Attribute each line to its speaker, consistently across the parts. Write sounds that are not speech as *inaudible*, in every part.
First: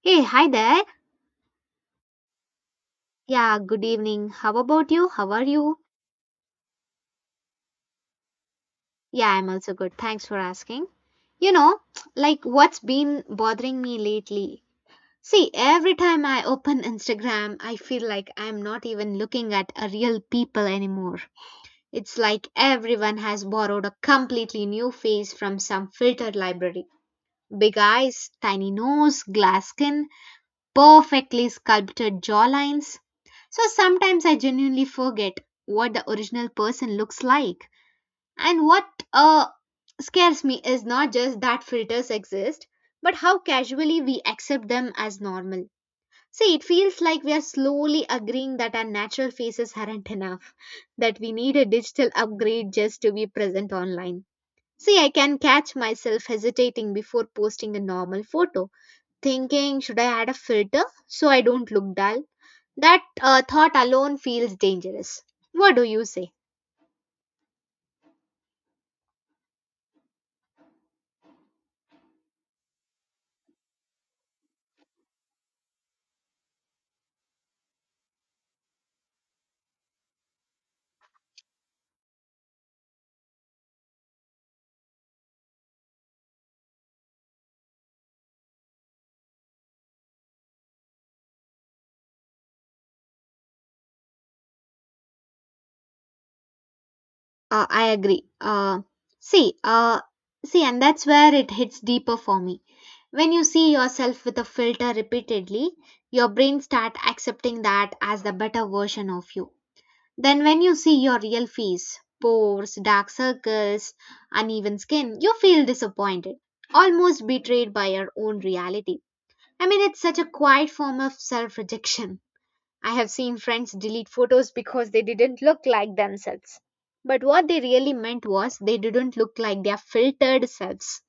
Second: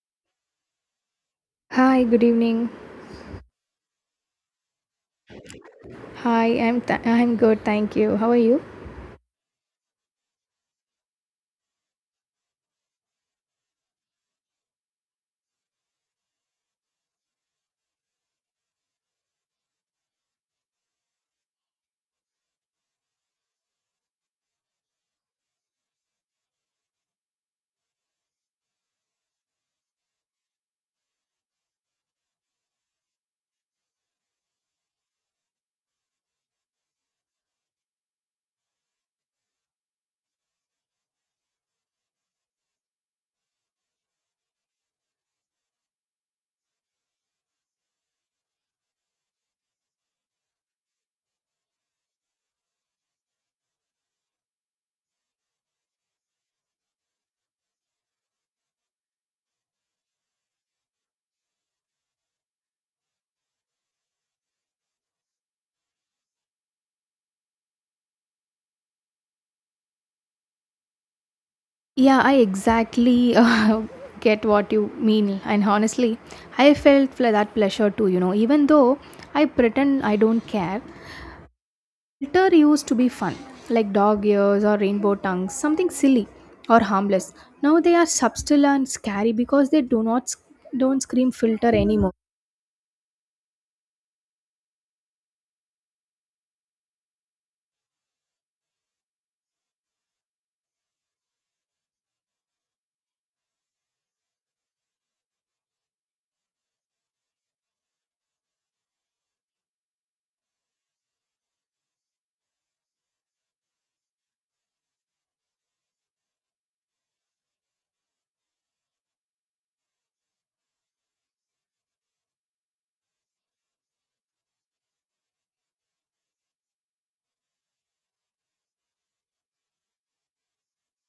Speaker 1: Hey, hi there.
Speaker 2: Hi, good evening.
Speaker 1: Yeah, good evening. How about you? How are you?
Speaker 2: Hi, I'm good, thank you. How are you?
Speaker 1: Yeah, I'm also good. Thanks for asking. You know, *tsk* like what's been bothering me lately? See, every time I open *laughs* Instagram, I feel like I'm not even looking at a real people anymore. It's like everyone has borrowed a completely new face from some filtered library. Big eyes, tiny nose, glass skin, perfectly sculpted jawlines, so sometimes I genuinely forget what the original person looks like. And what uh, scares me is not just that filters exist, but how casually we accept them as normal. See, it feels like we are slowly agreeing that our natural faces aren't enough, that we need a digital upgrade just to be present online. See, I can catch myself hesitating before posting a normal photo, thinking, should I add a filter so I don't look dull? That thought alone feels dangerous. What do you say?
Speaker 2: Yeah, I exactly *laughs* get what you mean, and honestly, I felt that pleasure too. You know, even though I pretend I don't care, glitter used to be fun, like dog ears or rainbow tongues, something silly or harmless. Now they are subtle and scary because they do not sc- don't scream filter anymore.
Speaker 1: I agree. See, uh, See, and that's where it hits deeper for me. When you see yourself with a filter repeatedly, your brain start accepting that as the better version of you. Then, when you see your real face, pores, dark circles, uneven skin, you feel disappointed, almost betrayed by your own reality. I mean, it's such a quiet form of self rejection. I have seen friends delete photos because they didn't look like themselves. But what they really meant was they didn't look like their filtered selves.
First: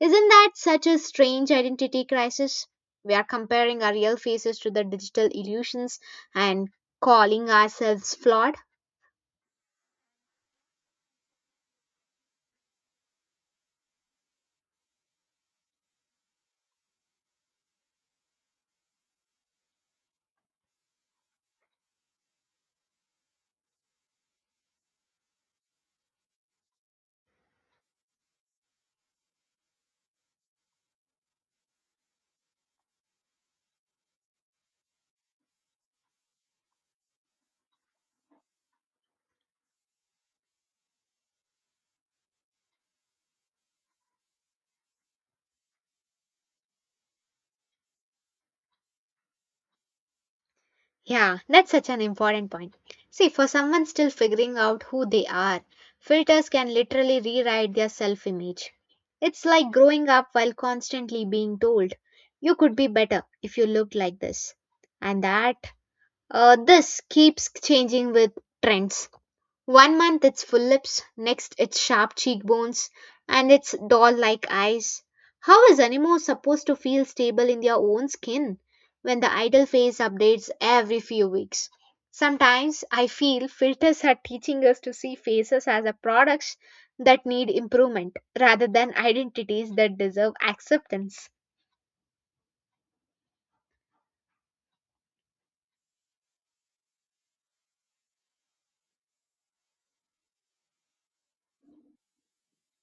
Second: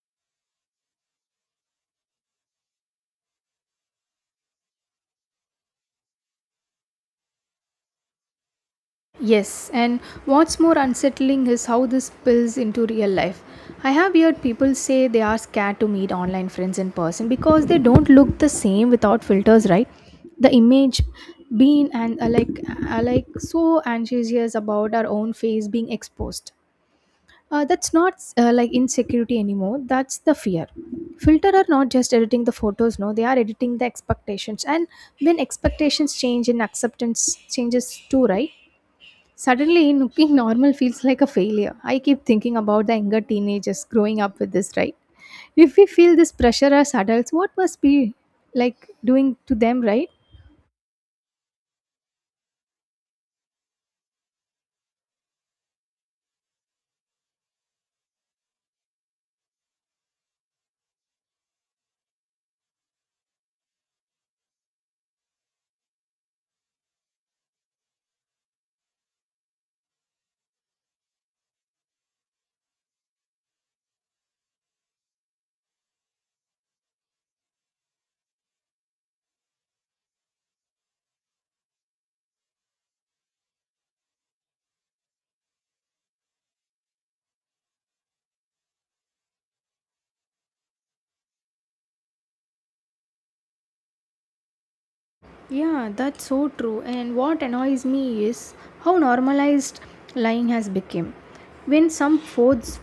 Speaker 1: Isn't that such a strange identity crisis? We are comparing our real faces to the digital illusions and calling ourselves flawed.
Speaker 2: Yes, and what's more unsettling is how this spills into real life. I have heard people say they are scared to meet online friends in person because they don't look the same without filters, right? The image being and so anxious about our own face being exposed. That's not insecurity anymore. That's the fear. Filter are not just editing the photos. No, they are editing the expectations. And when expectations change, and acceptance changes too, right? Suddenly, looking *laughs* normal feels like a failure. I keep thinking about the younger teenagers growing up with this, right? If we feel this pressure as adults, what must be like doing to them, right?
Speaker 1: Yeah, that's such an important point. See, for someone still figuring out who they are, filters can literally rewrite their self image. It's like growing up while constantly being told, you could be better if you looked like this. And that, this keeps changing with trends. One month it's full lips, next it's sharp cheekbones, and it's doll like eyes. How is Anemo supposed to feel stable in their own skin when the idol face updates every few weeks? Sometimes I feel filters are teaching us to see faces as a products that need improvement rather than identities that deserve acceptance.
Speaker 2: Yeah, that's so true. And what annoys me is how normalized lying has become. When some photos,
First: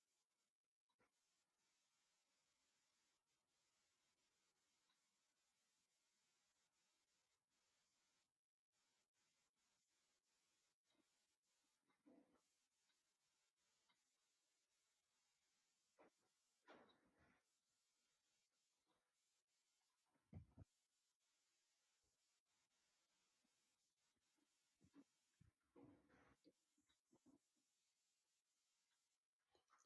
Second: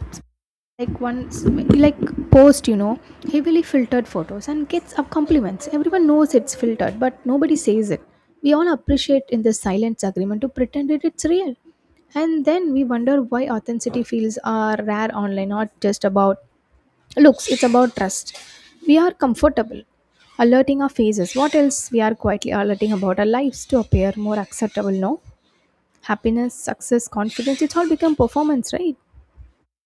Speaker 2: like once, like post, you know, heavily filtered photos and gets up compliments. Everyone knows it's filtered, but nobody says it. We all appreciate in the silence agreement to pretend that it's real. And then we wonder why authenticity feels are rare online, not just about looks, it's about trust. We are comfortable alerting our faces. What else we are quietly alerting about our lives to appear more acceptable, no? Happiness, success, confidence, it's all become performance, right?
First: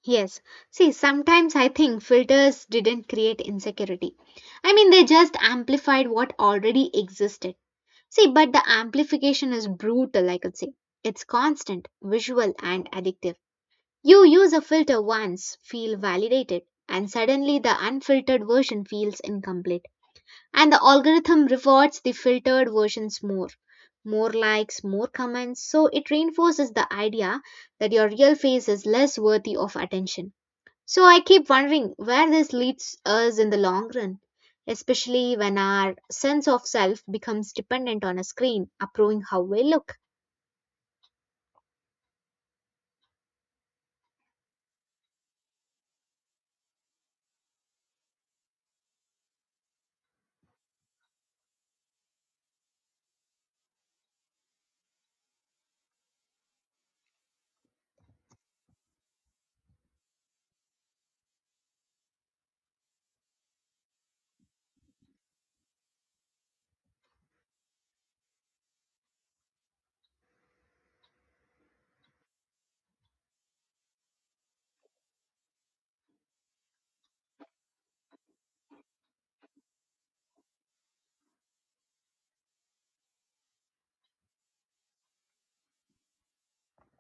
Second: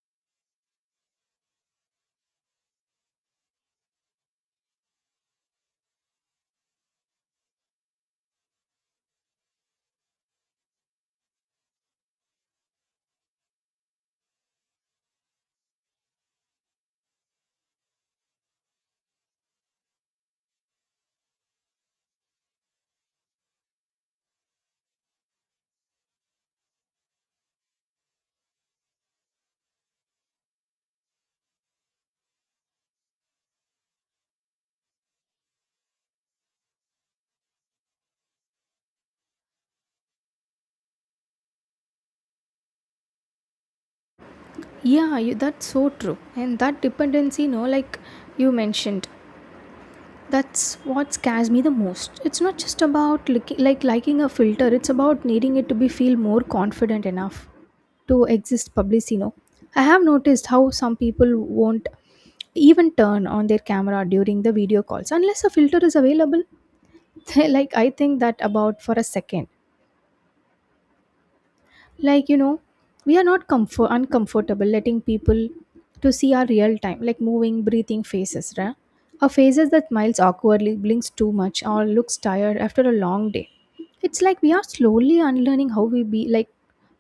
Speaker 1: Yes, see, sometimes I think filters didn't create insecurity. I mean, they just amplified what already existed. See, but the amplification is brutal, I could say. It's constant, visual, and addictive. You use a filter once, feel validated, and suddenly the unfiltered version feels incomplete. And the algorithm rewards the filtered versions more. More likes, more comments, so it reinforces the idea that your real face is less worthy of attention. So I keep wondering where this leads us in the long run, especially when our sense of self becomes dependent on a screen approving how we look.
Speaker 2: Yeah, you, that's so true. And that dependency, no, like you mentioned, that's what scares me the most. It's not just about liking a filter, it's about needing it to be feel more confident enough to exist publicly. No, I have noticed how some people won't even turn on their camera during the video calls unless a filter is available. *laughs* Like I think that about for a second, like you know, we are not comfort uncomfortable letting people to see our real time, like, moving breathing faces, right? Our faces that smiles awkwardly, blinks too much, or looks tired after a long day. It's like we are slowly unlearning how we be like,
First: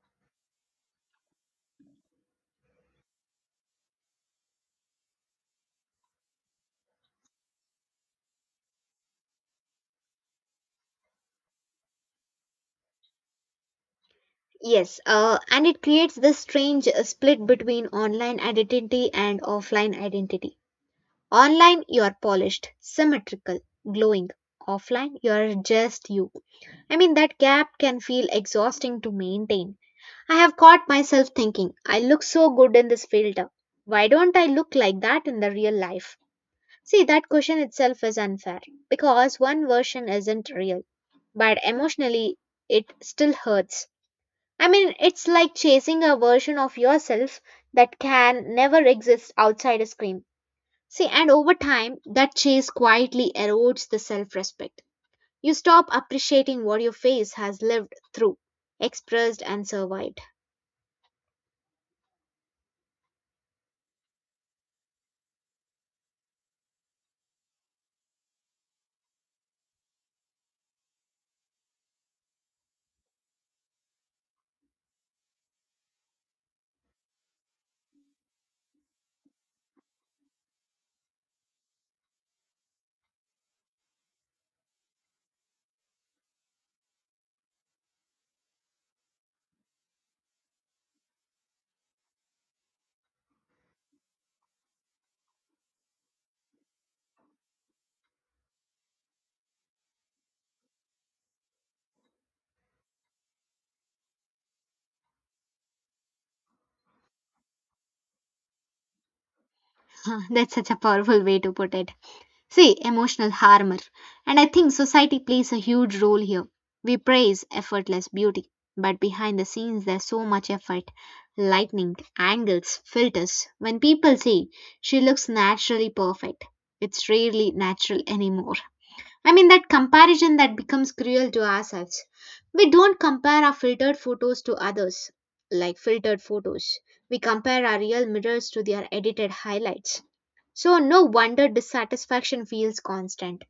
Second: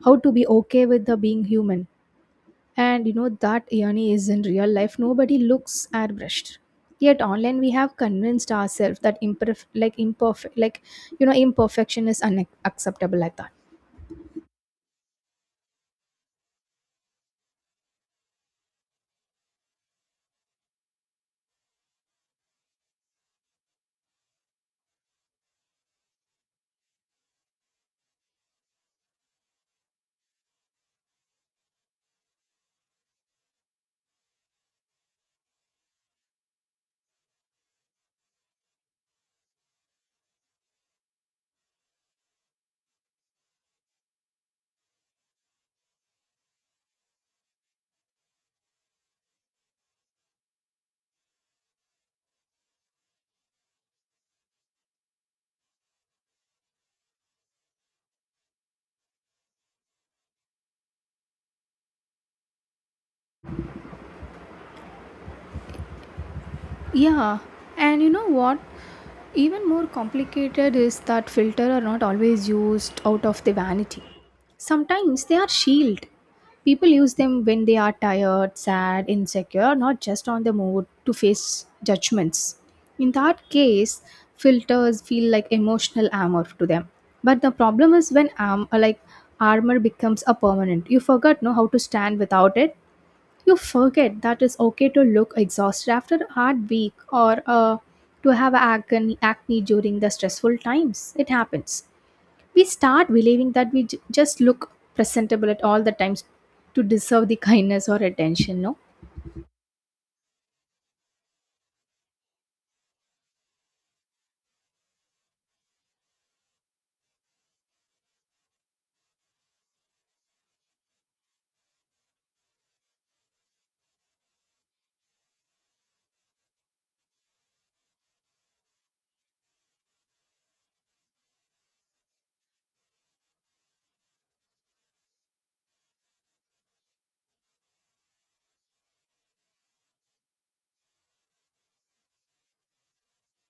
Speaker 2: how to be okay with the being human. And you know, that journey is in real life nobody looks airbrushed, yet online we have convinced ourselves that imperf- like imperfect like you know, imperfection is unacceptable, like that.
Speaker 1: Yes, and it creates this strange split between online identity and offline identity. Online, you are polished, symmetrical, glowing. Offline, you are just you. I mean, that gap can feel exhausting to maintain. I have caught myself thinking, I look so good in this filter. Why don't I look like that in the real life? See, that question itself is unfair because one version isn't real, but emotionally it still hurts. I mean, it's like chasing a version of yourself that can never exist outside a screen. See, and over time, that chase quietly erodes the self respect. You stop appreciating what your face has lived through, expressed, and survived.
Speaker 2: Yeah, and you know what? Even more complicated is that filter are not always used out of the vanity. Sometimes they are shield. People use them when they are tired, sad, insecure, not just on the mood to face judgments. In that case, filters feel like emotional armor to them. But the problem is when armor becomes a permanent. You forgot know how to stand without it. You forget that it's okay to look exhausted after a hard week or to have acne during the stressful times. It happens. We start believing that we just look presentable at all the times to deserve the kindness or attention, no?
Speaker 1: *laughs* That's such a powerful way to put it. See, emotional armor. And I think society plays a huge role here. We praise effortless beauty, but behind the scenes there's so much effort, lightning, angles, filters. When people say she looks naturally perfect, it's rarely natural anymore. I mean, that comparison that becomes cruel to ourselves. We don't compare our filtered photos to others, like filtered photos. We compare our real mirrors to their edited highlights. So, no wonder dissatisfaction feels constant.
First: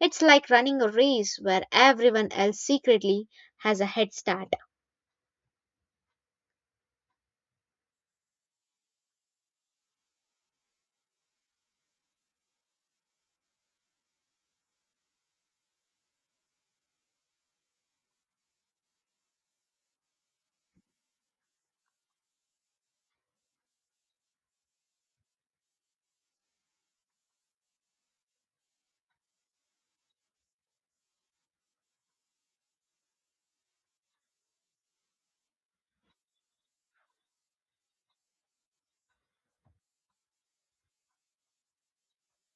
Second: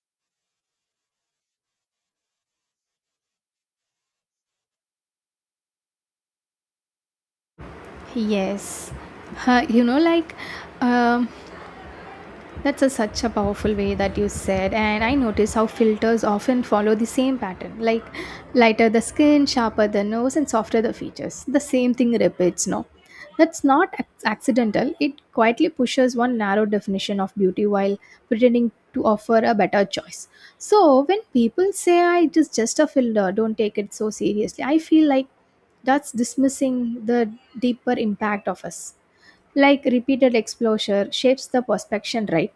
Speaker 1: It's like running a race where everyone else secretly has a head start.
Speaker 2: Yes. Huh, you know, like um, that's a, such a powerful way that you said, and I notice how filters often follow the same pattern, like lighter the skin, sharper the nose, and softer the features. The same thing repeats, no? That's not accidental, it quietly pushes one narrow definition of beauty while pretending to offer a better choice. So, when people say I just a filter, don't take it so seriously, I feel like that's dismissing the deeper impact of us. Like repeated exposure shapes the perception, right?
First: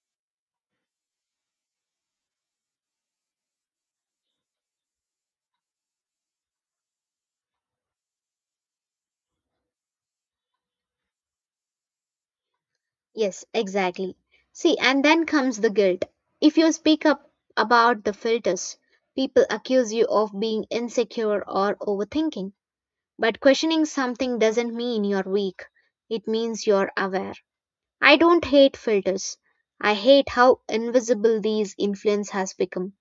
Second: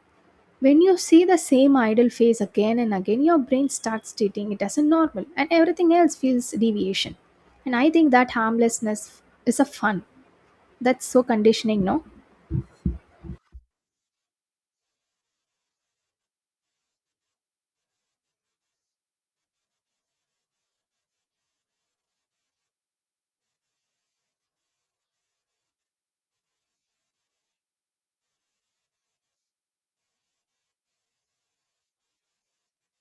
Speaker 2: When you see the same idle face again and again, your brain starts treating it as a normal, and everything else feels deviation. And I think that harmlessness is a fun. That's so conditioning, no?
Speaker 1: Yes, exactly. See, and then comes the guilt. If you speak up about the filters, people accuse you of being insecure or overthinking. But questioning something doesn't mean you're weak, it means you're aware. I don't hate filters. I hate how invisible these influence has become.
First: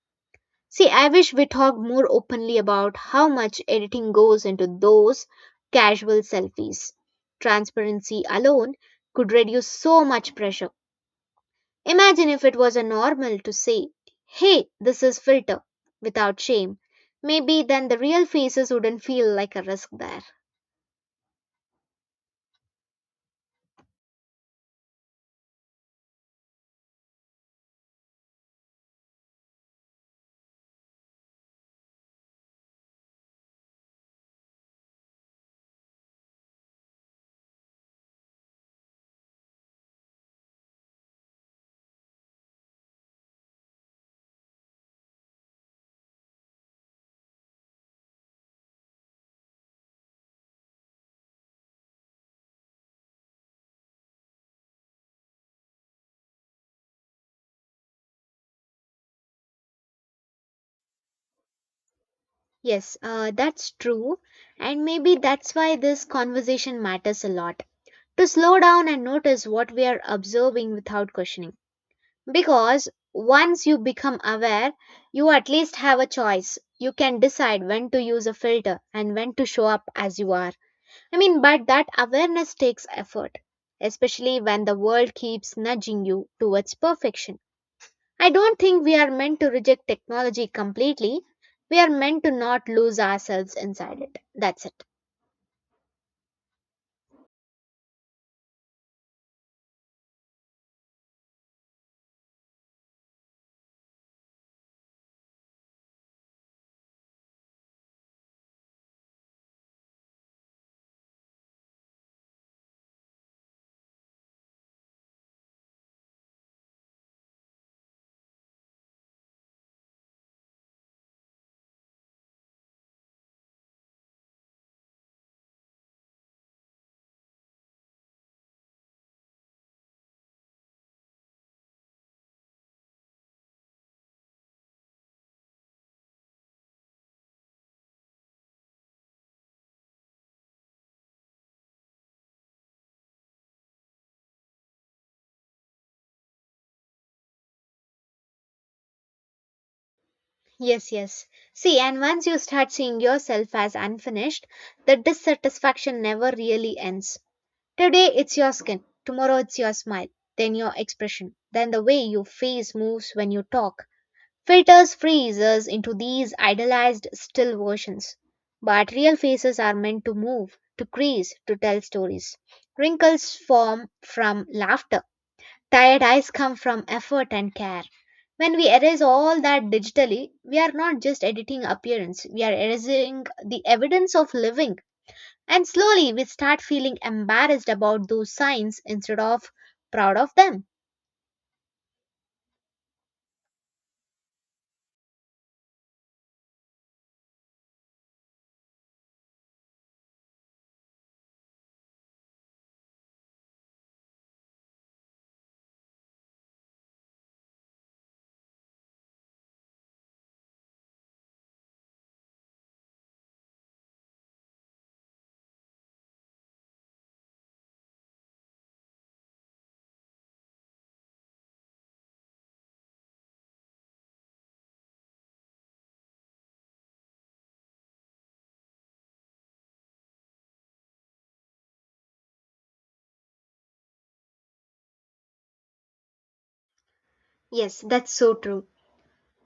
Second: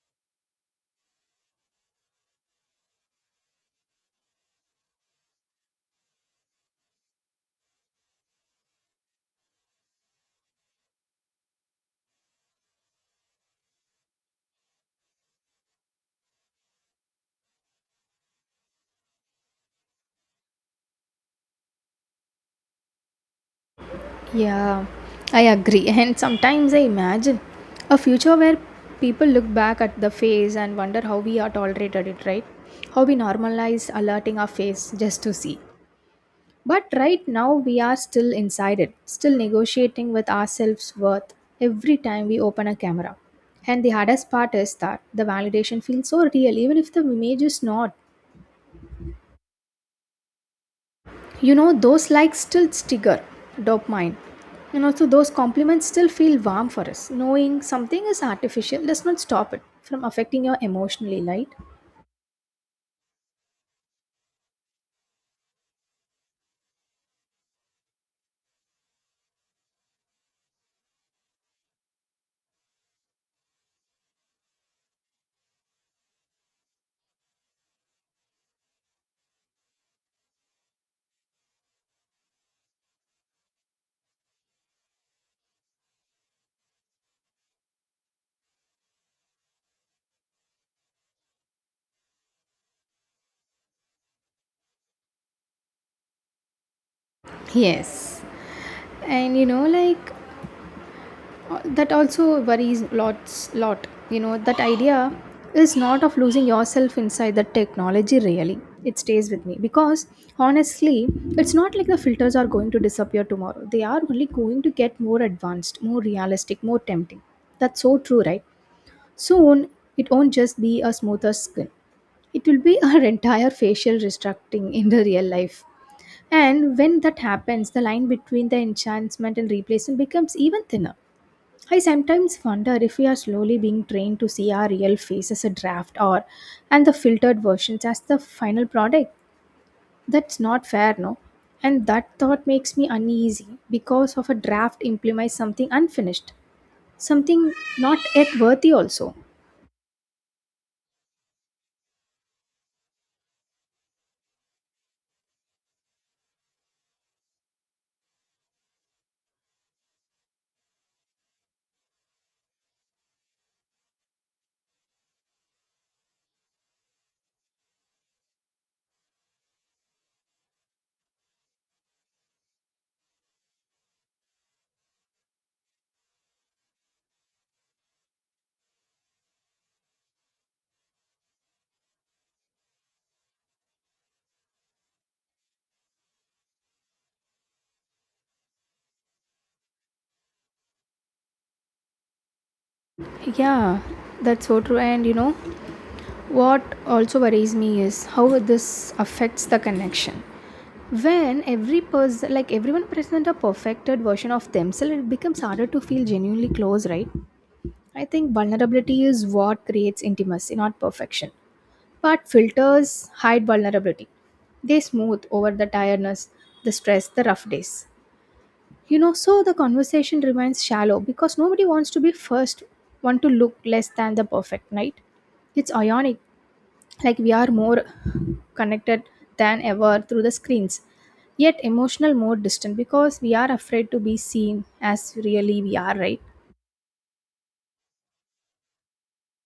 Speaker 1: See, I wish we talked more openly about how much editing goes into those casual selfies. Transparency alone could reduce so much pressure. Imagine if it was a normal to say, hey, this is filter, without shame. Maybe then the real faces wouldn't feel like a risk there.
Speaker 2: Yeah, I agree. *laughs* And sometimes I imagine a future where people look back at the face and wonder how we are tolerated it, right? How we normalize alerting our face just to see. But right now, we are still inside it, still negotiating with ourselves' worth every time we open a camera. And the hardest part is that the validation feels so real, even if the image is not. You know, those likes still trigger dopamine. And also, those compliments still feel warm for us. Knowing something is artificial does not stop it from affecting you emotionally, right?
Speaker 1: Yes, that's true. And maybe that's why this conversation matters a lot. To slow down and notice what we are observing without questioning. Because once you become aware, you at least have a choice. You can decide when to use a filter and when to show up as you are. I mean, but that awareness takes effort, especially when the world keeps nudging you towards perfection. I don't think we are meant to reject technology completely. We are meant to not lose ourselves inside it. That's it.
Speaker 2: Yes. And you know, like that also worries lots lot, you know, that idea is not of losing yourself inside the technology really, it stays with me because honestly it's not like the filters are going to disappear tomorrow. They are only going to get more advanced, more realistic, more tempting. That's so true, right? Soon it won't just be a smoother skin, it will be our *laughs* entire facial restructuring in the real life. And when that happens the line between the enchantment and replacement becomes even thinner. I sometimes wonder if we are slowly being trained to see our real face as a draft or and the filtered versions as the final product. That's not fair, no? And that thought makes me uneasy because of a draft implies something unfinished, something not yet worthy also.
Speaker 1: Yes, yes. See, and once you start seeing yourself as unfinished, the dissatisfaction never really ends. Today it's your skin, tomorrow it's your smile, then your expression, then the way your face moves when you talk. Filters freeze us into these idealized still versions. But real faces are meant to move, to crease, to tell stories. Wrinkles form from laughter. Tired eyes come from effort and care. When we erase all that digitally, we are not just editing appearance, we are erasing the evidence of living. And slowly we start feeling embarrassed about those signs instead of proud of them.
Speaker 2: Yeah, that's so true. And you know, what also worries me is how this affects the connection. When every person, like everyone, presents a perfected version of themselves, it becomes harder to feel genuinely close, right? I think vulnerability is what creates intimacy, not perfection. But filters hide vulnerability, they smooth over the tiredness, the stress, the rough days. You know, so the conversation remains shallow because nobody wants to be first, want to look less than the perfect, right? It's ionic, like, we are more connected than ever through the screens, yet emotional more distant because we are afraid to be seen as really we are, right?
Speaker 1: Yes, that's so true.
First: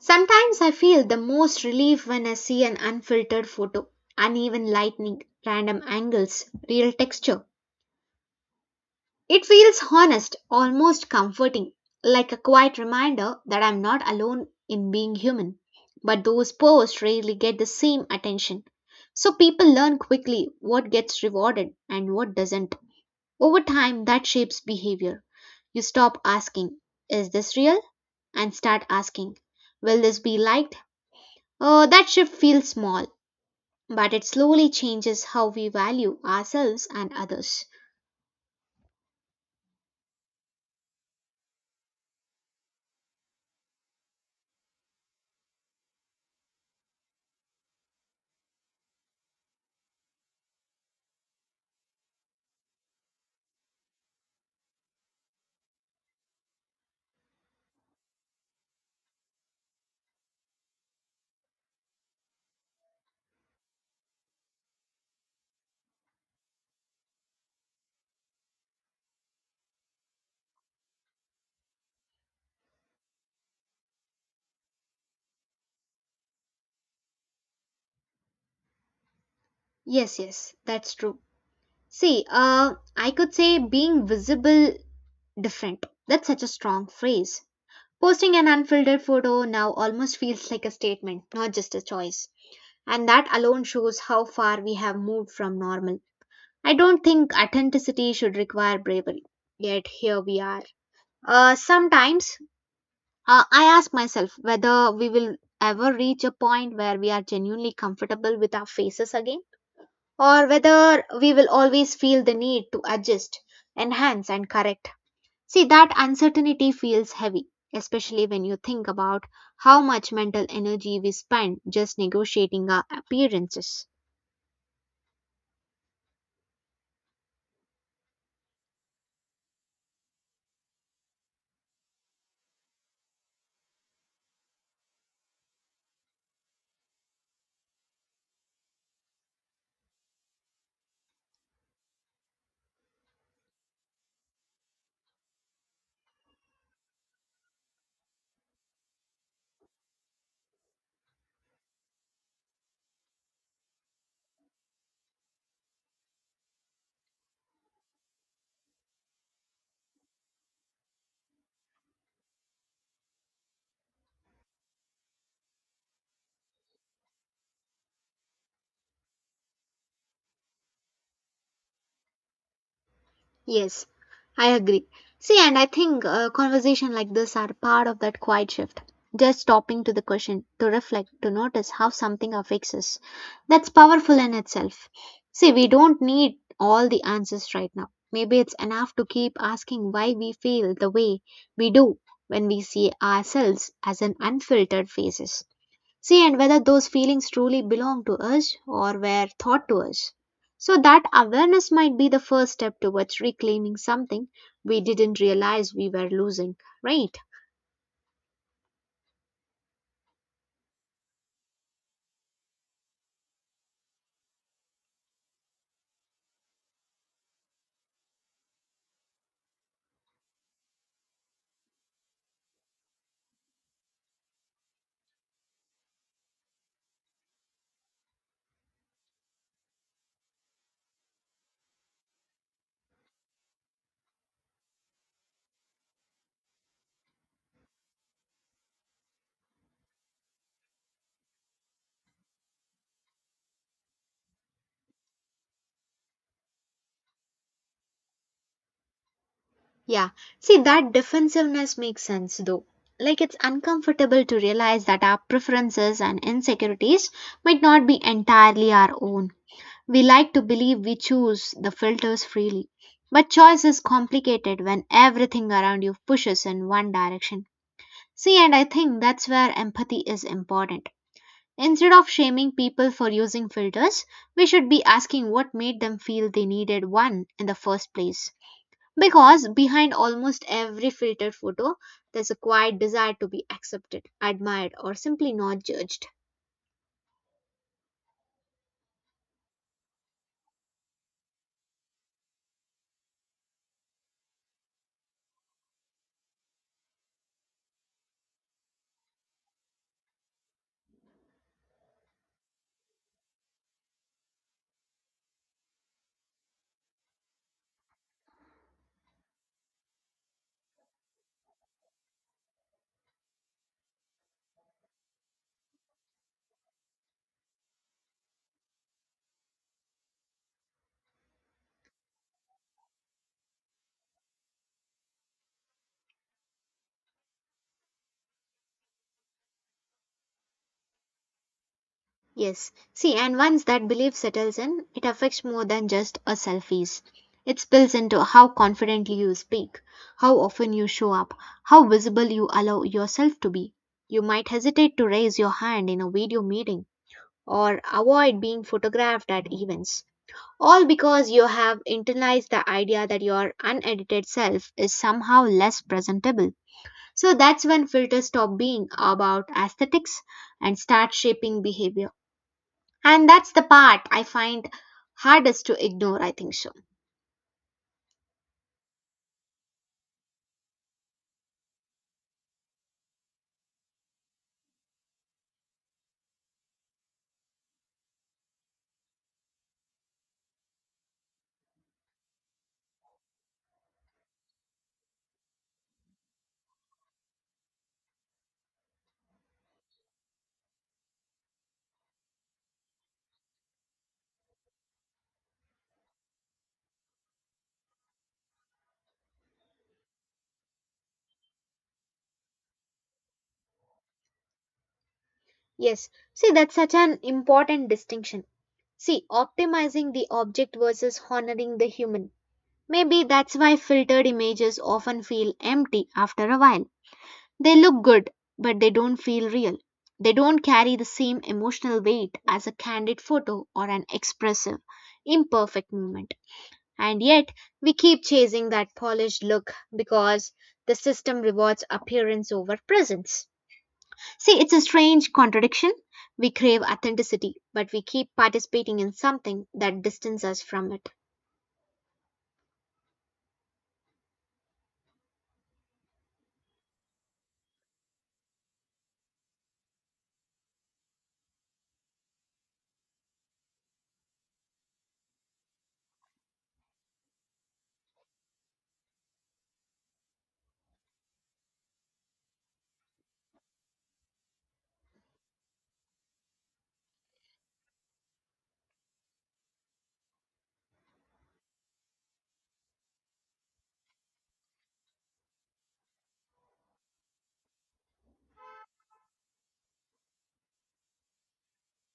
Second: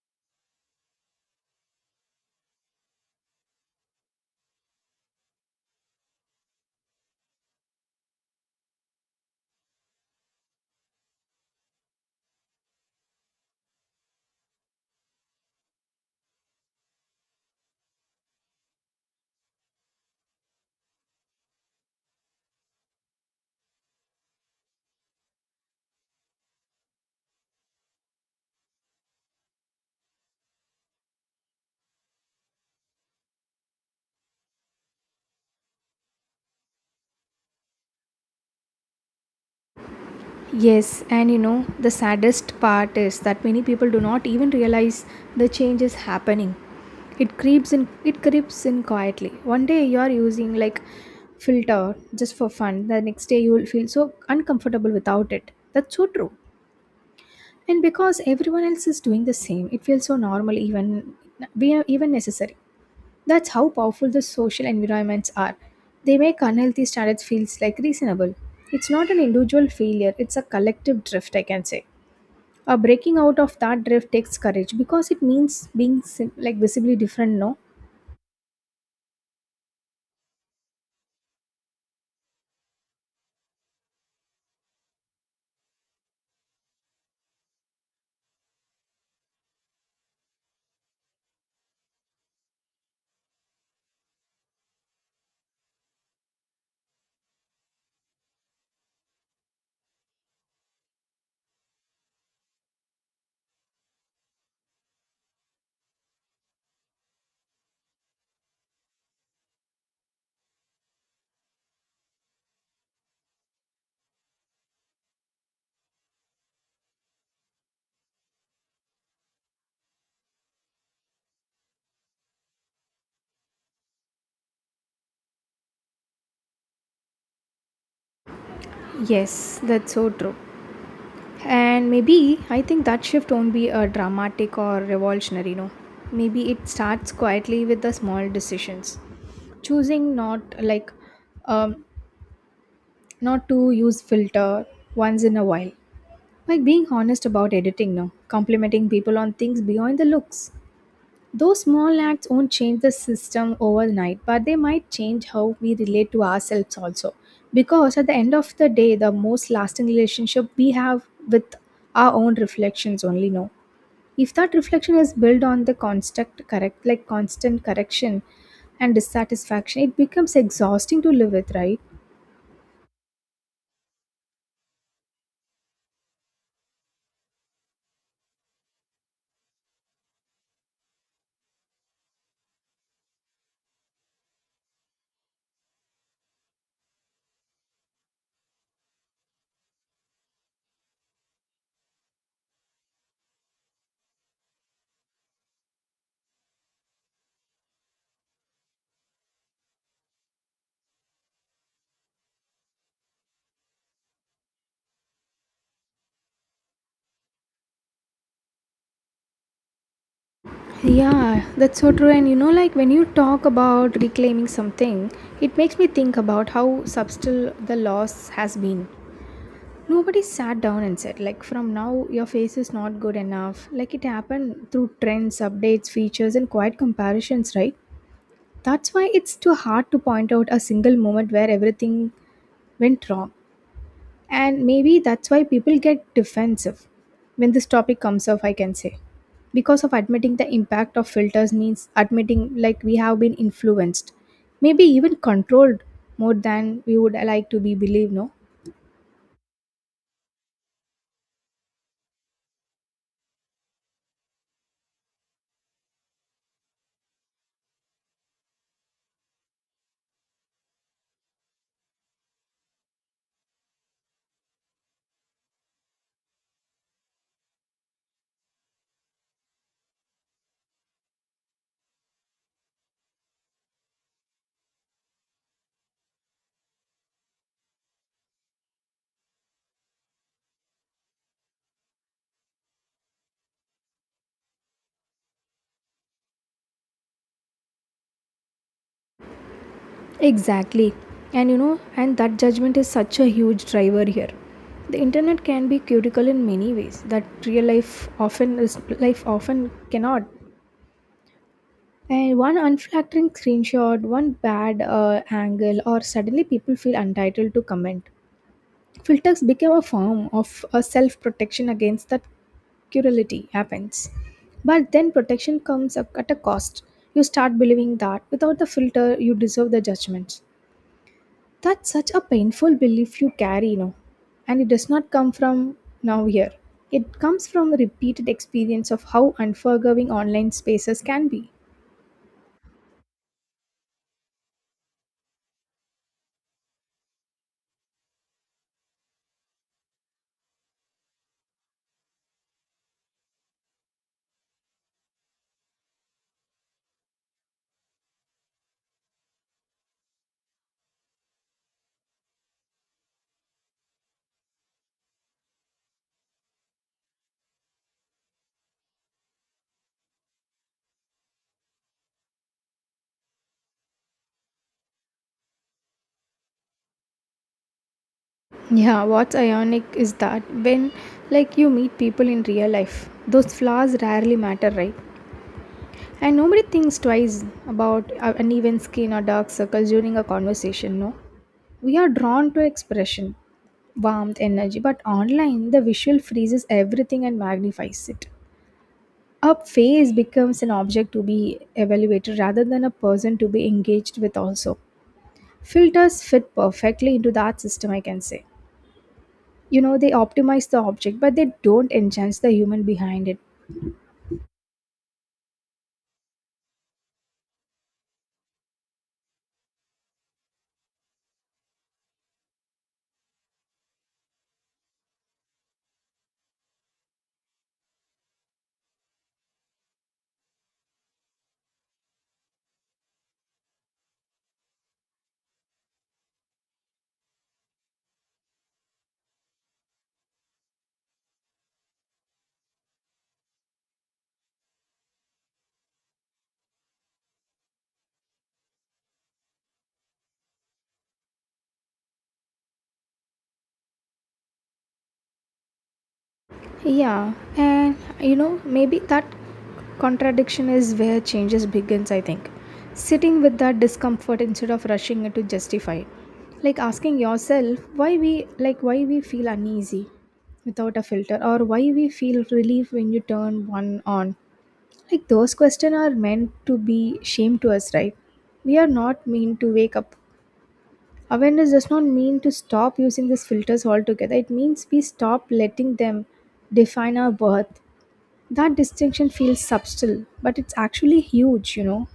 Speaker 1: Sometimes I feel the most relief when I see an unfiltered photo, uneven lighting, random angles, real texture. It feels honest, almost comforting, like a quiet reminder that I'm not alone in being human. But those posts rarely get the same attention. So people learn quickly what gets rewarded and what doesn't. Over time, that shapes behavior. You stop asking, is this real? And start asking, will this be liked? Oh, that shift feels small, but it slowly changes how we value ourselves and others.
Speaker 2: Yes, and you know the saddest part is that many people do not even realize the change is happening. It creeps in quietly, one day you are using, like, filter just for fun, the next day you will feel so uncomfortable without it. That's so true. And because everyone else is doing the same, it feels so normal, even we even necessary. That's how powerful the social environments are. They make unhealthy standards feels like reasonable. It's not an individual failure; it's a collective drift, I can say. Breaking out of that drift takes courage because it means being visibly different. No.
Speaker 1: Yes, yes, that's true. See, I could say being visible different. That's such a strong phrase. Posting an unfiltered photo now almost feels like a statement, not just a choice. And that alone shows how far we have moved from normal. I don't think authenticity should require bravery. Yet here we are. Sometimes I ask myself whether we will ever reach a point where we are genuinely comfortable with our faces again, or whether we will always feel the need to adjust, enhance, and correct. See, that uncertainty feels heavy, especially when you think about how much mental energy we spend just negotiating our appearances.
Speaker 2: Yes, that's so true. And maybe I think that shift won't be a dramatic or revolutionary, no. Maybe it starts quietly with the small decisions. Choosing um, not to use filter once in a while. Like being honest about editing, no. Complimenting people on things beyond the looks. Those small acts won't change the system overnight, but they might change how we relate to ourselves also. Because at the end of the day, the most lasting relationship we have with our own reflections only know. If that reflection is built on the constant correction and dissatisfaction, it becomes exhausting to live with, right?
Speaker 1: Yes, I agree. See, and I think conversation like this are part of that quiet shift. Just stopping to the question, to reflect, to notice how something affects us. That's powerful in itself. See, we don't need all the answers right now. Maybe it's enough to keep asking why we feel the way we do when we see ourselves as an unfiltered faces. See, and whether those feelings truly belong to us or were taught to us. So, that awareness might be the first step towards reclaiming something we didn't realize we were losing, right?
Speaker 2: Yeah, that's so true. And you know, like, when you talk about reclaiming something, it makes me think about how subtle the loss has been. Nobody sat down and said, like, from now your face is not good enough. Like, it happened through trends, updates, features, and quiet comparisons, right? That's why it's too hard to point out a single moment where everything went wrong. And maybe that's why people get defensive when this topic comes up, I can say. Because of admitting the impact of filters means admitting, like, we have been influenced, maybe even controlled more than we would like to be believed, no?
Speaker 1: Yeah. See, that defensiveness makes sense though. Like, it's uncomfortable to realize that our preferences and insecurities might not be entirely our own. We like to believe we choose the filters freely. But choice is complicated when everything around you pushes in one direction. See, and I think that's where empathy is important. Instead of shaming people for using filters, we should be asking what made them feel they needed one in the first place. Because behind almost every filtered photo, there's a quiet desire to be accepted, admired, or simply not judged.
Speaker 2: Exactly. And you know, and that judgment is such a huge driver here. The internet can be critical in many ways that real life often is life often cannot. And one unflattering screenshot, one bad angle, or suddenly people feel entitled to comment. Filters became a form of a self-protection against that cruelty happens. But then protection comes at a cost. You start believing that without the filter, you deserve the judgments. That's such a painful belief you carry, you know. And it does not come from now here. It comes from a repeated experience of how unforgiving online spaces can be.
Speaker 1: Yes. See, and once that belief settles in, it affects more than just a selfies. It spills into how confidently you speak, how often you show up, how visible you allow yourself to be. You might hesitate to raise your hand in a video meeting or avoid being photographed at events. All because you have internalized the idea that your unedited self is somehow less presentable. So that's when filters stop being about aesthetics and start shaping behavior. And that's the part I find hardest to ignore, I think so.
Speaker 2: Yeah, what's ironic is that when, like, you meet people in real life, those flaws rarely matter, right? And nobody thinks twice about uneven skin or dark circles during a conversation, no? We are drawn to expression, warmth, energy, but online the visual freezes everything and magnifies it. A phase becomes an object to be evaluated rather than a person to be engaged with also, filters fit perfectly into that system, I can say. You know, they optimize the object, but they don't enhance the human behind it.
Speaker 1: Yes, see, that's such an important distinction. See, optimizing the object versus honoring the human. Maybe that's why filtered images often feel empty after a while. They look good, but they don't feel real. They don't carry the same emotional weight as a candid photo or an expressive, imperfect moment. And yet, we keep chasing that polished look because the system rewards appearance over presence. See, it's a strange contradiction. We crave authenticity, but we keep participating in something that distances us from it.
Speaker 2: Yeah, and you know, maybe that contradiction is where changes begins, I think. Sitting with that discomfort instead of rushing it to justify it. Like asking yourself why we why we feel uneasy without a filter, or why we feel relief when you turn one on. Like those questions are meant to be shame to us, right? We are not mean to wake up. Awareness does not mean to stop using these filters altogether. It means we stop letting them define our worth. That distinction feels subtle, but it's actually huge.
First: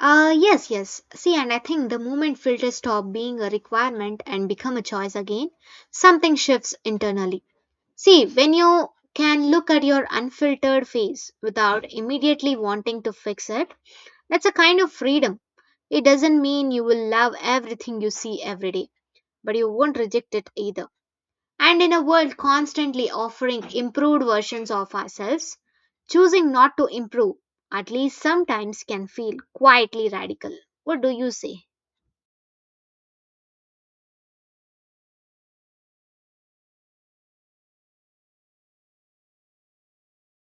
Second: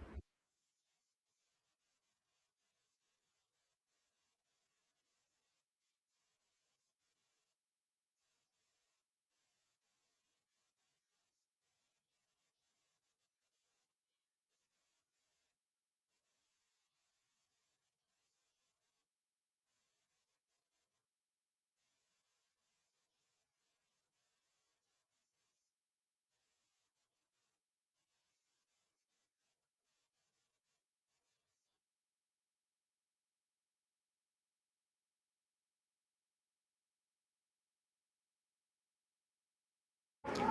Speaker 1: Yes, yes. See, and I think the moment filters stop being a requirement and become a choice again, something shifts internally. See, when you can look at your unfiltered face without immediately wanting to fix it, that's a kind of freedom. It doesn't mean you will love everything you see every day, but you won't reject it either. And in a world constantly offering improved versions of ourselves, choosing not to improve, at least sometimes, can feel quietly radical. What do you say?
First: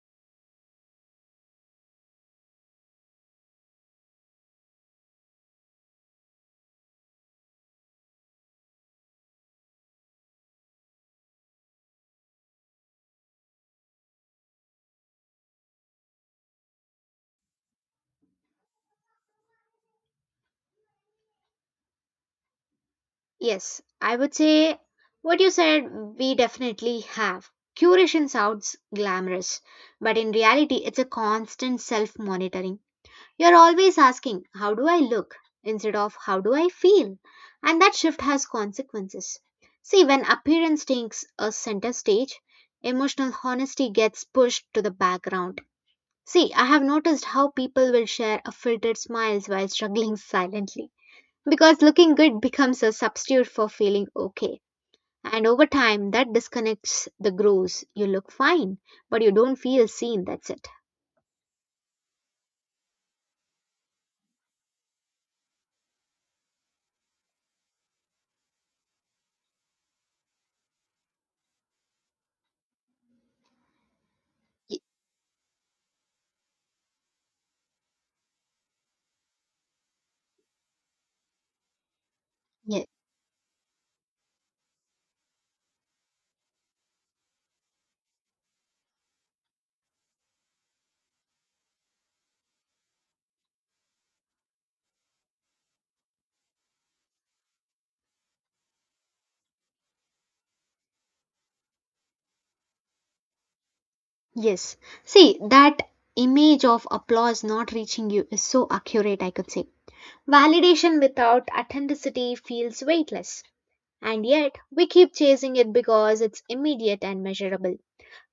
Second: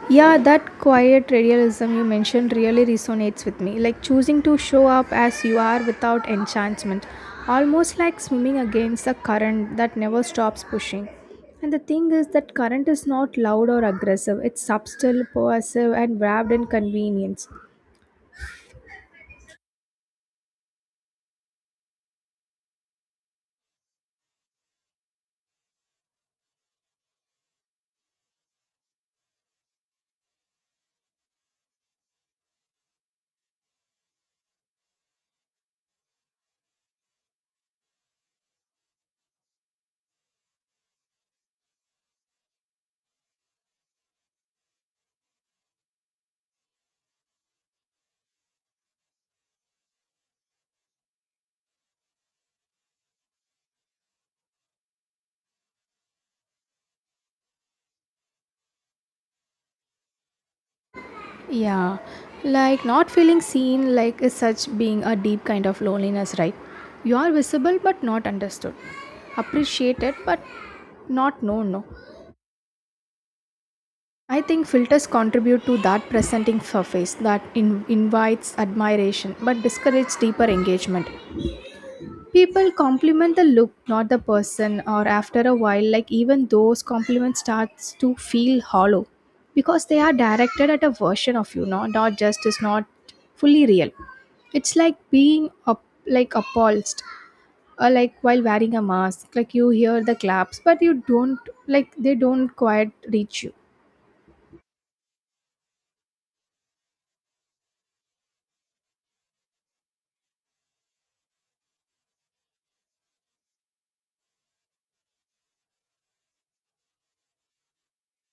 Speaker 2: Yeah, that quiet realism you mentioned really resonates with me. Like choosing to show up as you are without enchantment, almost like swimming against the current that never stops pushing. And the thing is, that current is not loud or aggressive. It's subtle, pervasive, and wrapped in convenience.
Speaker 1: Yes, I would say what you said, we definitely have. Curation sounds glamorous, but in reality, it's a constant self monitoring. You're always asking, how do I look? Instead of how do I feel? And that shift has consequences. See, when appearance takes a center stage, emotional honesty gets pushed to the background. See, I have noticed how people will share a filtered smiles while struggling silently because looking good becomes a substitute for feeling okay. And over time, that disconnects the grooves. You look fine, but you don't feel seen. That's it.
Speaker 2: Yeah, like not feeling seen, like is such being a deep kind of loneliness, right? You are visible but not understood, appreciated but not known. No, I think
Speaker 1: Y-
Speaker 2: filters contribute to that presenting surface that invites admiration but discourages deeper engagement. People
Speaker 1: yeah.
Speaker 2: compliment the look, not the person, or after a while, like even those compliments starts to feel hollow because they are directed at a version of you, no, not just is not fully real. It's like being up, like appalled, or like while wearing a mask, like you hear the claps, but you don't, like they don't quite reach you.
Speaker 1: Yes. See, that image of applause not reaching you is so accurate, I could say. Validation without authenticity feels weightless, and yet we keep chasing it because it's immediate and measurable.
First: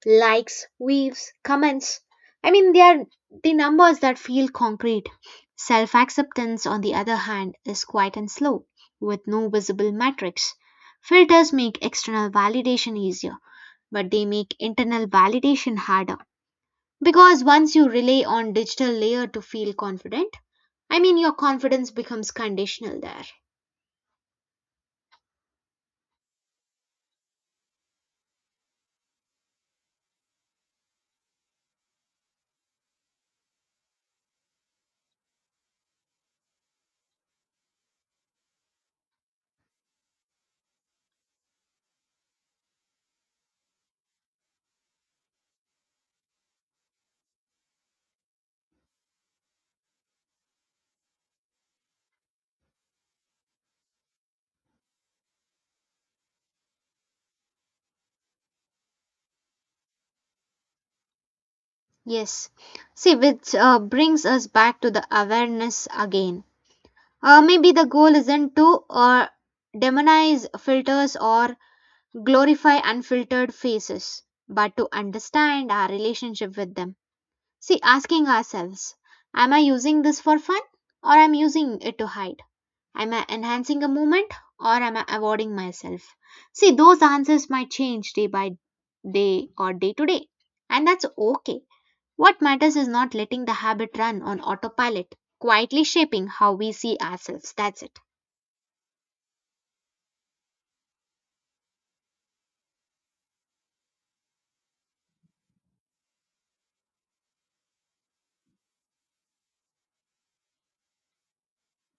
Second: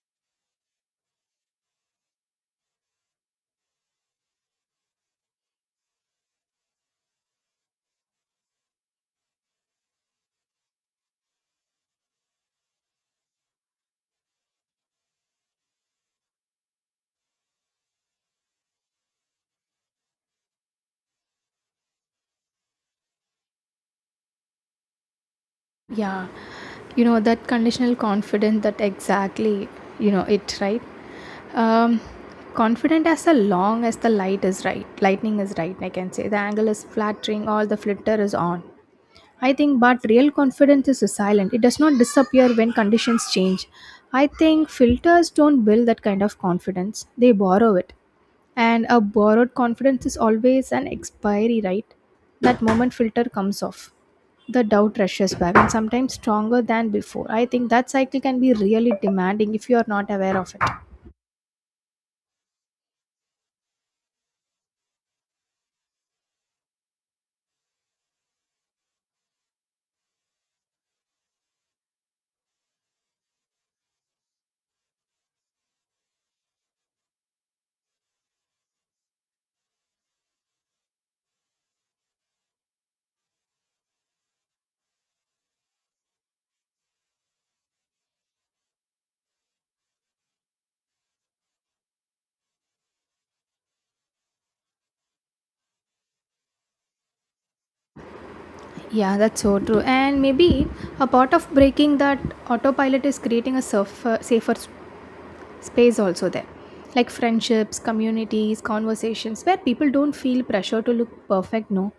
Speaker 1: Likes, views, comments. I mean, they are the numbers that feel concrete. Self acceptance, on the other hand, is quiet and slow, with no visible metrics. Filters make external validation easier, but they make internal validation harder. Because once you rely on digital layer to feel confident, I mean your confidence becomes conditional there.
Speaker 2: Yeah, you know that conditional confidence, that exactly, you know it, right? Um, Confident as long as the light is right, lightning is right, I can say. The angle is flattering, all the flitter is on. I think, but real confidence is silent. It does not disappear when conditions change. I think filters don't build that kind of confidence, they borrow it. And a borrowed confidence is always an expiry, right? That moment filter comes off. The doubt rushes back, and sometimes stronger than before. I think that cycle can be really demanding if you are not aware of it.
Speaker 1: Yes. See, which brings us back to the awareness again. Maybe the goal isn't to demonize filters or glorify unfiltered faces, but to understand our relationship with them. See, asking ourselves, am I using this for fun or am I using it to hide? Am I enhancing a moment or am I avoiding myself? See, those answers might change day by day or day to day, and that's okay. What matters is not letting the habit run on autopilot, quietly shaping how we see ourselves. That's it.
Speaker 2: Yeah, that's so true. And maybe a part of breaking that autopilot is creating a safer, space also there. Like friendships, communities, conversations where people don't feel pressure to look perfect, no.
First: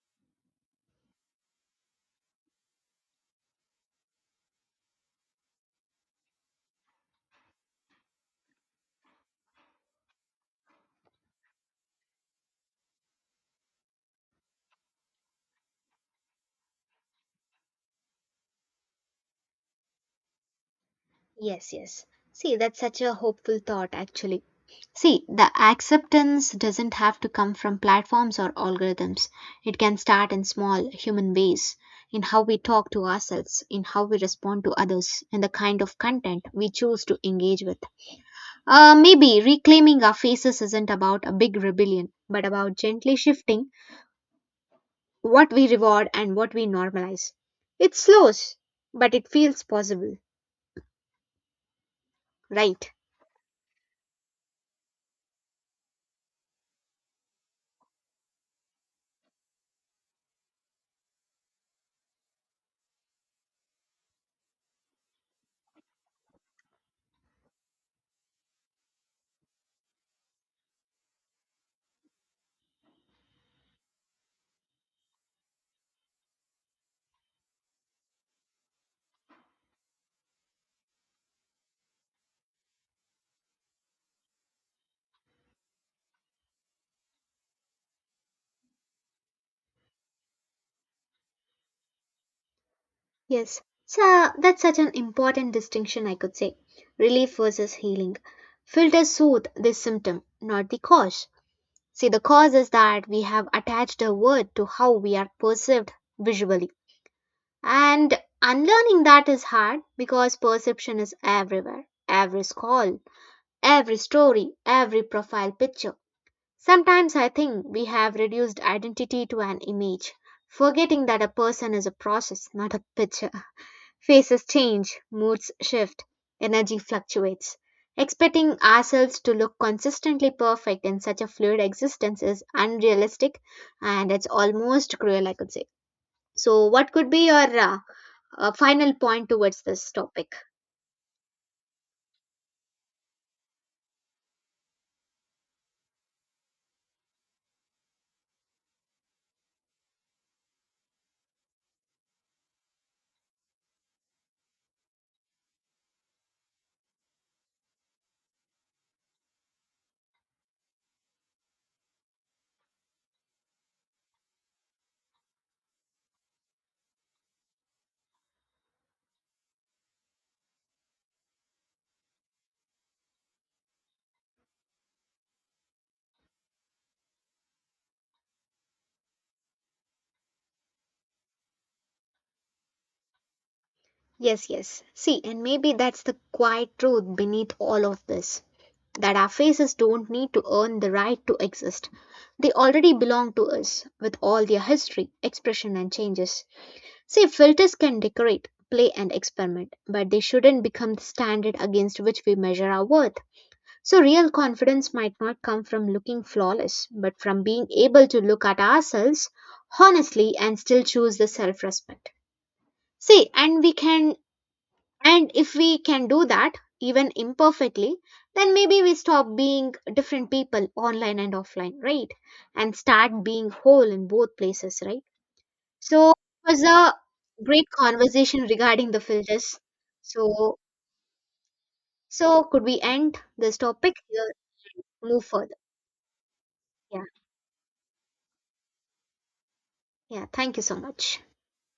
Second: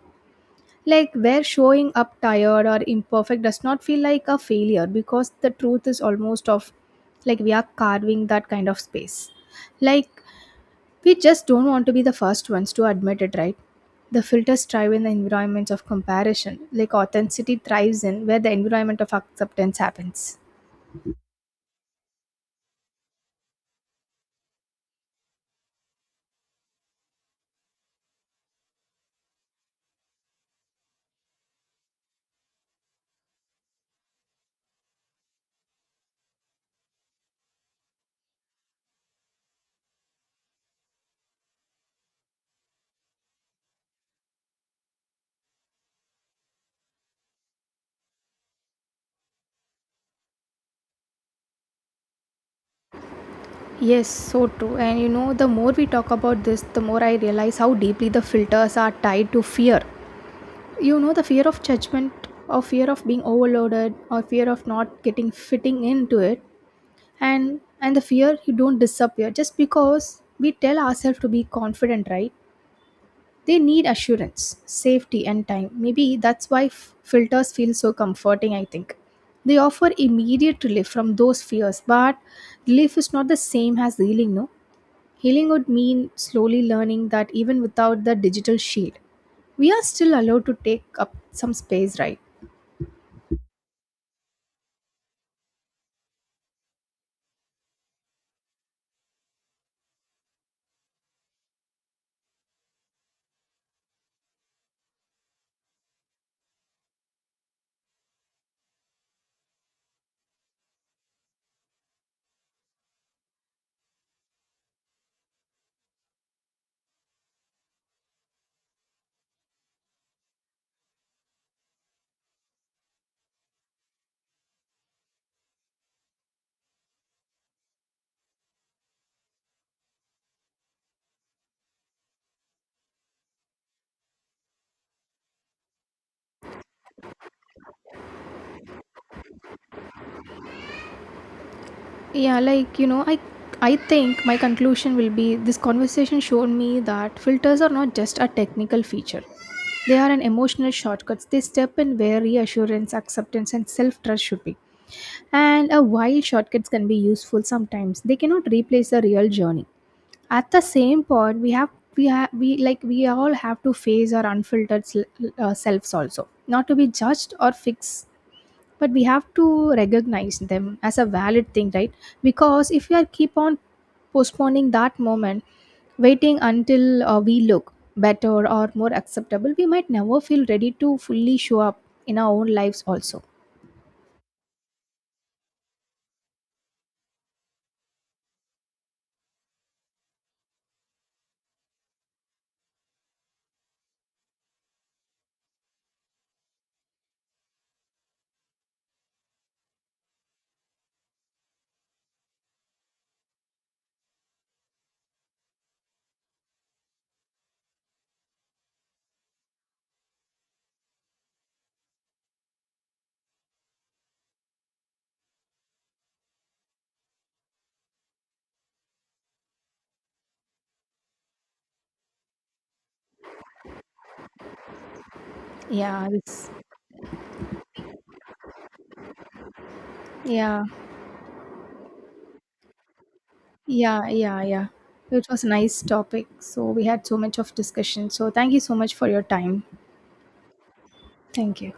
Speaker 2: Like where showing up tired or imperfect does not feel like a failure, because the truth is almost of like we are carving that kind of space. Like we just don't want to be the first ones to admit it, right? The filters thrive in the environments of comparison, like authenticity thrives in where the environment of acceptance happens.
Speaker 1: Yes, yes. See, that's such a hopeful thought, actually. See, the acceptance doesn't have to come from platforms or algorithms. It can start in small human ways, in how we talk to ourselves, in how we respond to others, and the kind of content we choose to engage with. Maybe reclaiming our faces isn't about a big rebellion, but about gently shifting what we reward and what we normalize. It slows, but it feels possible, right?
Speaker 2: Yes, so true. And you know, the more we talk about this, the more I realize how deeply the filters are tied to fear. You know, the fear of judgment, or fear of being overloaded, or fear of not getting fitting into it, and the fear, you don't disappear just because we tell ourselves to be confident, right? They need assurance, safety, and time. Maybe that's why filters feel so comforting, I think. They offer immediate relief from those fears, but relief is not the same as healing, no? Healing would mean slowly learning that even without the digital shield, we are still allowed to take up some space, right?
Speaker 1: Yes, so that's such an important distinction, I could say. Relief versus healing. Filters soothe the symptom, not the cause. See, the cause is that we have attached a word to how we are perceived visually. And unlearning that is hard because perception is everywhere every scroll, every story, every profile picture. Sometimes I think we have reduced identity to an image, forgetting that a person is a process, not a picture. Faces change, moods shift, energy fluctuates. Expecting ourselves to look consistently perfect in such a fluid existence is unrealistic and it's almost cruel, I could say. So, what could be your final point towards this topic?
Speaker 2: Yeah, like you know, I think my conclusion will be, this conversation showed me that filters are not just a technical feature. They are an emotional shortcuts. They step in where reassurance, acceptance and self-trust should be. And while shortcuts can be useful sometimes, they cannot replace the real journey. At the same point, we all have to face our unfiltered selves also, not to be judged or fixed, but we have to recognize them as a valid thing, right? Because if we are keep on postponing that moment, waiting until we look better or more acceptable, we might never feel ready to fully show up in our own lives also.
Speaker 1: Yes, yes. See, and maybe that's the quiet truth beneath all of this that our faces don't need to earn the right to exist. They already belong to us with all their history, expression, and changes. See, filters can decorate, play, and experiment, but they shouldn't become the standard against which we measure our worth. So, real confidence might not come from looking flawless, but from being able to look at ourselves honestly and still choose the self respect. See, and we can, and if we can do that, even imperfectly, then maybe we stop being different people online and offline, right? And start being whole in both places, right?
Speaker 2: Yeah,
Speaker 1: So it
Speaker 2: it's
Speaker 1: was a great conversation regarding the filters. So
Speaker 2: yeah,
Speaker 1: so could we end this topic
Speaker 2: yeah,
Speaker 1: here?
Speaker 2: yeah. Yeah,
Speaker 1: Move
Speaker 2: it was a
Speaker 1: further.
Speaker 2: nice topic, so we
Speaker 1: Yeah.
Speaker 2: had so much of discussion, so thank you so much for your time.
Speaker 1: Yeah. Thank you so much.
Speaker 2: Thank you.